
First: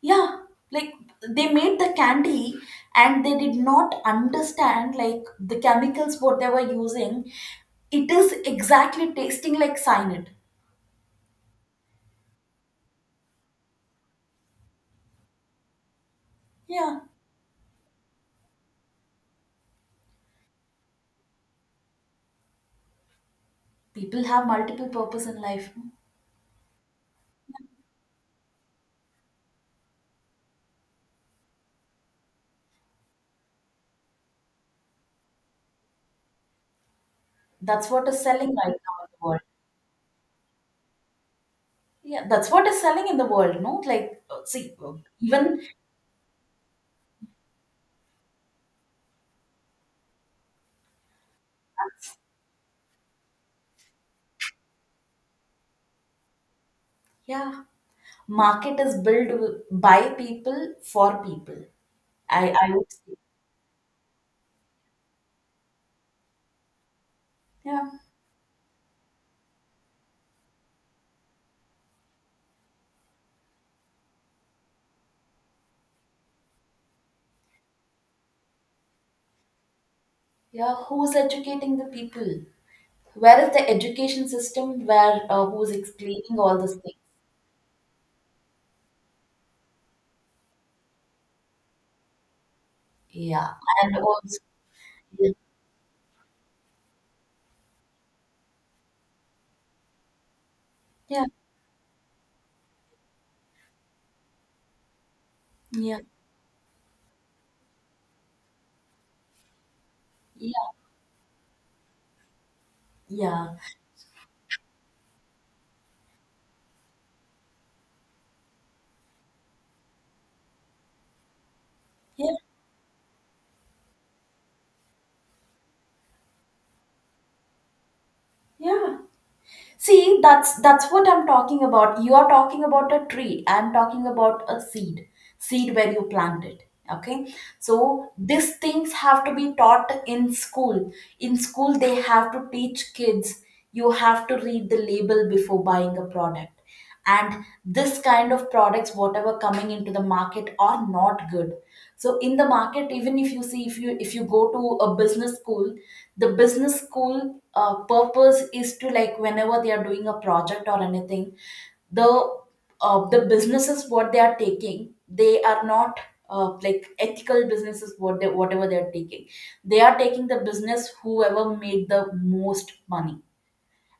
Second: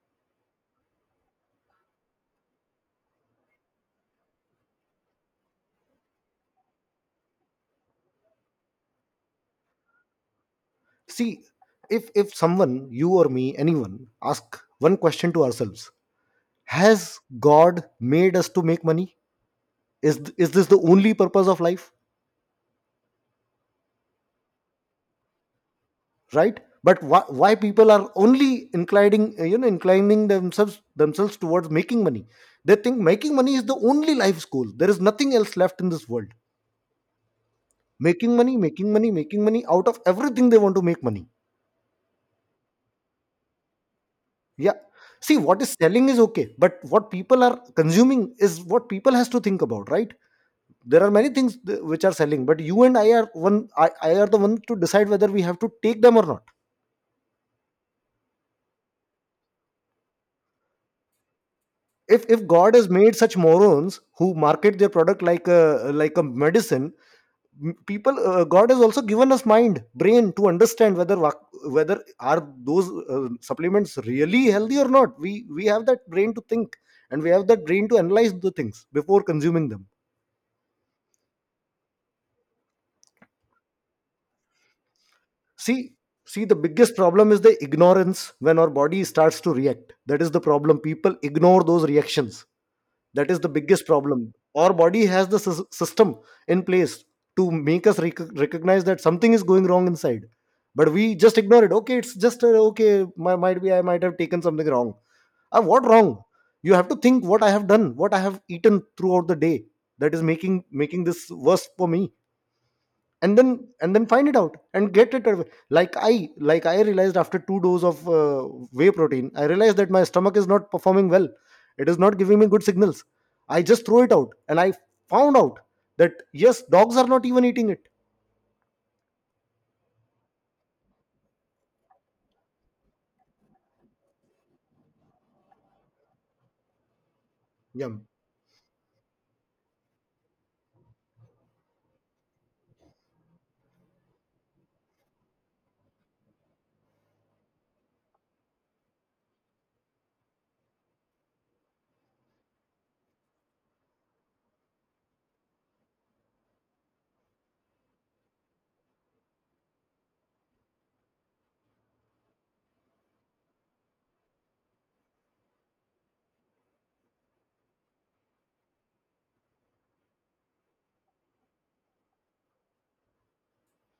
Yeah, like they made the candy, and they did not understand like the chemicals what they were using, it is exactly tasting like cyanide.
See, if someone, you or me, anyone, ask one question to ourselves:
Yeah,
Has God made us to make money? Is this the only purpose of life?
people have multiple purpose in life.
Right, but why people are only inclining inclining themselves towards making money? They think making money is the only life's goal. There is nothing else left in this world.
That's what is
Making
selling
money,
right now
making
in
money,
the world.
making money out of everything. They want to make money.
Yeah, that's what is selling in the world. No, like uh, see
Yeah,
uh,
see, what
even
is selling is okay, but what people are consuming is what people has to think about, right? There are many things which are selling, but you and I are one. I are the one to decide whether we have to take them or not.
yeah, market is built by people for people.
If
I
god has
would say
made such morons who market their product like a medicine,
yeah,
people, god has also given us mind brain to understand whether are those supplements really healthy or not. We have that brain to think, and we have that brain to analyze the things before consuming them.
yeah, who's educating the people? Where is the education system where who's
see
explaining
See the
all these
biggest
things?
problem is the ignorance. When our body starts to react, that is the problem, people ignore those reactions. That is the
Yeah,
biggest
and
problem.
also,
Our body has
yeah,
the system in place to make us recognize that something is going wrong inside, but we
yeah,
just ignore it. Okay, it's just, okay, might be I might have taken something wrong. What
yeah,
wrong? You have to think what I have done, what I have eaten throughout the day, that is
yeah,
making this worse for me. And
yeah,
then find it out and get it away. Like i, like I realized after two doses of whey protein, I realized that my stomach is not performing well. It is not
yeah,
giving me good signals. I just throw it out, and I found out that yes, dogs are not even eating it.
yeah. See, that's what I'm talking about. You are talking about a tree. I'm talking about a seed, seed where you plant it. Okay,
Yeah,
so these things have to be taught in school. In school, they have to teach kids. You have to read the label before buying a product. And this kind of products whatever coming into the market are not good. So in the market, even if you see, if you go to a business school, the business school purpose is to, like, whenever they are doing a project or anything, the the businesses what they are taking, they are not like ethical businesses, what they whatever they are taking, they are taking the business whoever made the most money.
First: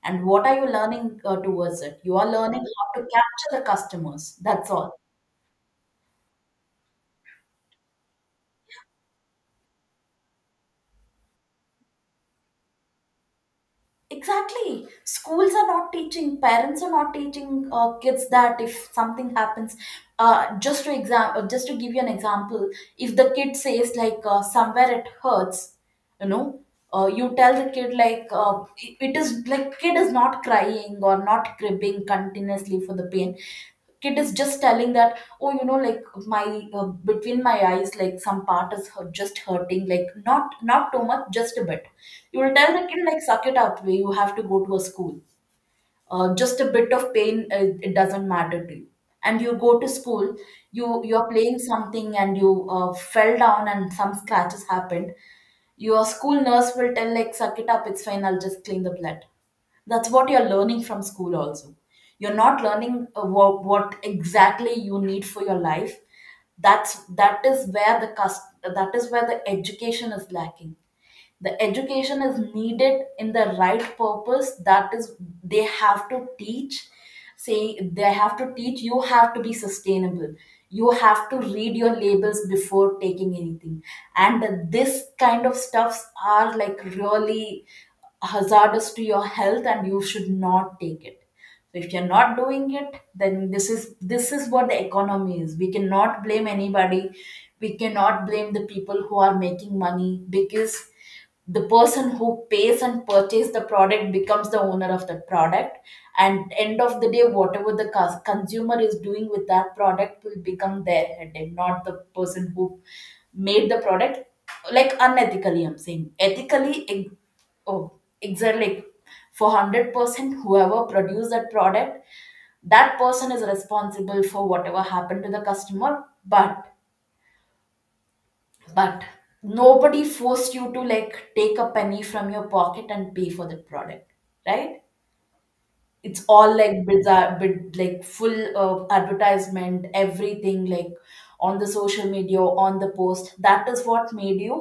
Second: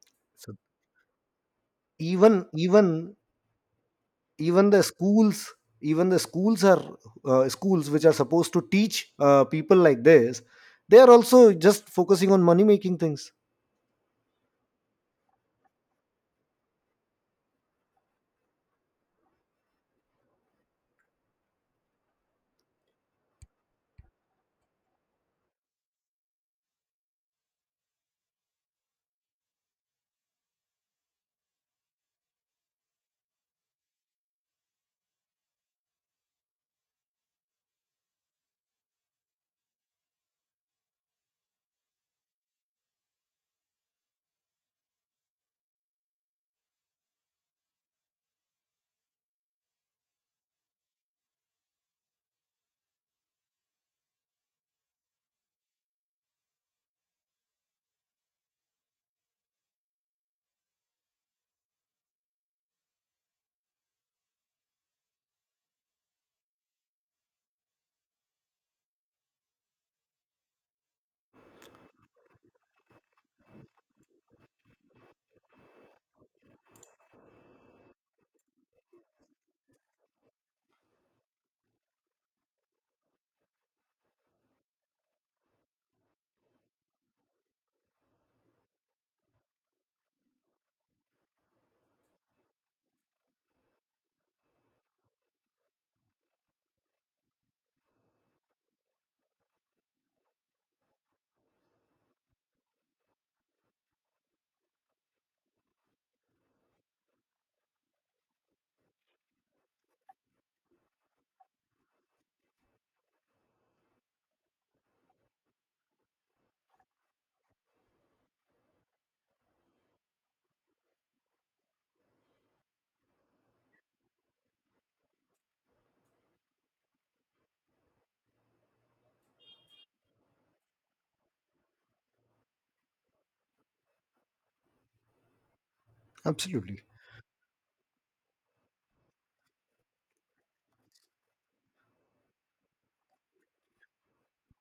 And what
so
are you learning towards it? You are
even
learning how to
even
capture the customers,
even
that's
the
all.
schools, even the schools are schools which are supposed to teach people like this, they are also just focusing on money making things.
Exactly. Schools are not teaching, parents are not teaching kids that if something happens, just to give you an example, if the kid says like, somewhere it hurts, you know, you tell the kid like, it is like, kid is not crying or not cribbing continuously for the pain, kid is just telling that, oh, you know, like my between my eyes like some part is hurt, just hurting, like not not too much, just a bit. You will tell the kid like, suck it up, way you have to go to a school. Just a bit of pain, it doesn't matter to you. And you go to school, you are playing something and you fell down and some scratches happened. Your school nurse will tell like, suck it up, it's fine, I'll just clean the blood. That's what you're learning from school also. You're not learning what exactly you need for your life. that's that is where the that is where the education is lacking. The education is needed in the right purpose. That is, they have to teach, saying they have to teach, you have to be sustainable, you have to read your labels before taking anything. And this kind of stuffs are like really hazardous to your health and you should not take it. So if you're not doing it, then this is, this is what the economy is. We cannot blame anybody, we cannot blame the people who are making money, because the person who pays and purchase the product becomes the owner of the product. And end of the day, whatever the consumer is doing with that product will become their headache, not the person who made the product. Like unethically, I'm saying ethically, oh exactly, like, for 100% whoever produced that product, that person is responsible for whatever happened to the customer. But but nobody forced you to, like, take a penny from your pocket and pay for that product, right? It's all
Absolutely.
like bizarre bit, like full advertisement, everything, like on the social media, on the post, that is what made you,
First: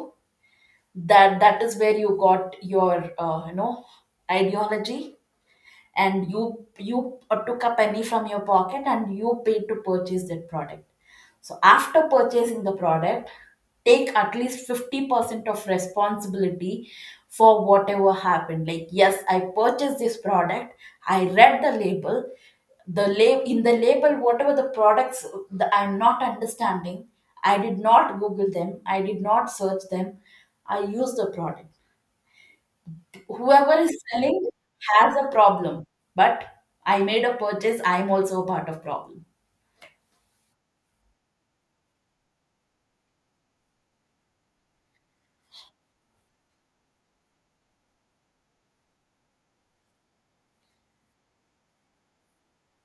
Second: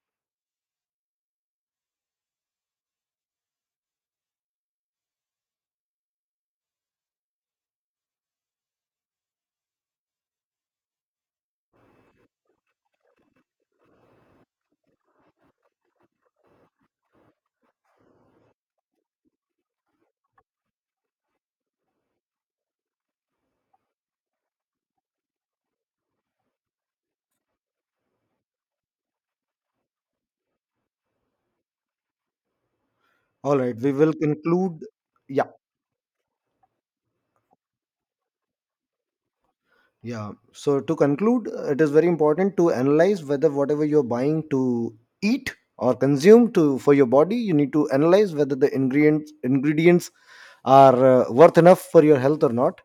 that is where you got your you know, ideology. And you took a penny from your pocket and you paid to purchase that product. So after purchasing the product, take at least 50% of responsibility for whatever happened. Like, yes, I purchased this product, I read the label, the lab in the label whatever the products that I'm not understanding, I did not google them, I did not search them, I used the product.
All
Whoever
right, we
is
will
selling
conclude.
has a
Yeah.
problem, but I made a purchase, I'm also a part of problem.
Yeah. So to conclude, it is very important to analyze whether whatever you're buying to eat or consume to for your body, you need to analyze whether the ingredients are worth enough for your health or not.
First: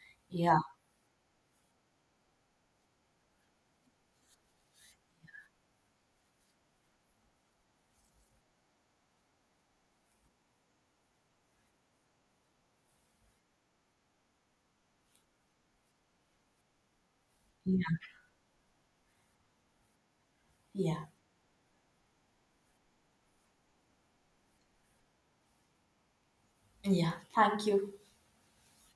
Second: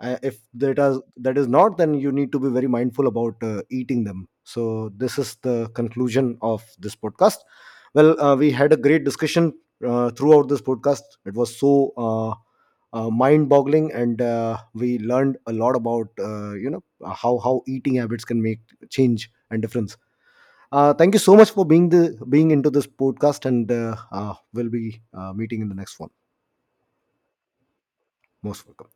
If
Yeah,
that is not, then you need to be very mindful about eating them. So this is the conclusion of this podcast. Well, we had a great discussion throughout this podcast. It was so mind boggling, and we learned a lot about, how eating
yeah,
habits can make change and difference.
yeah,
Thank you so much for being into this podcast, and we'll be meeting in the next one.
yeah, thank you.
Most welcome.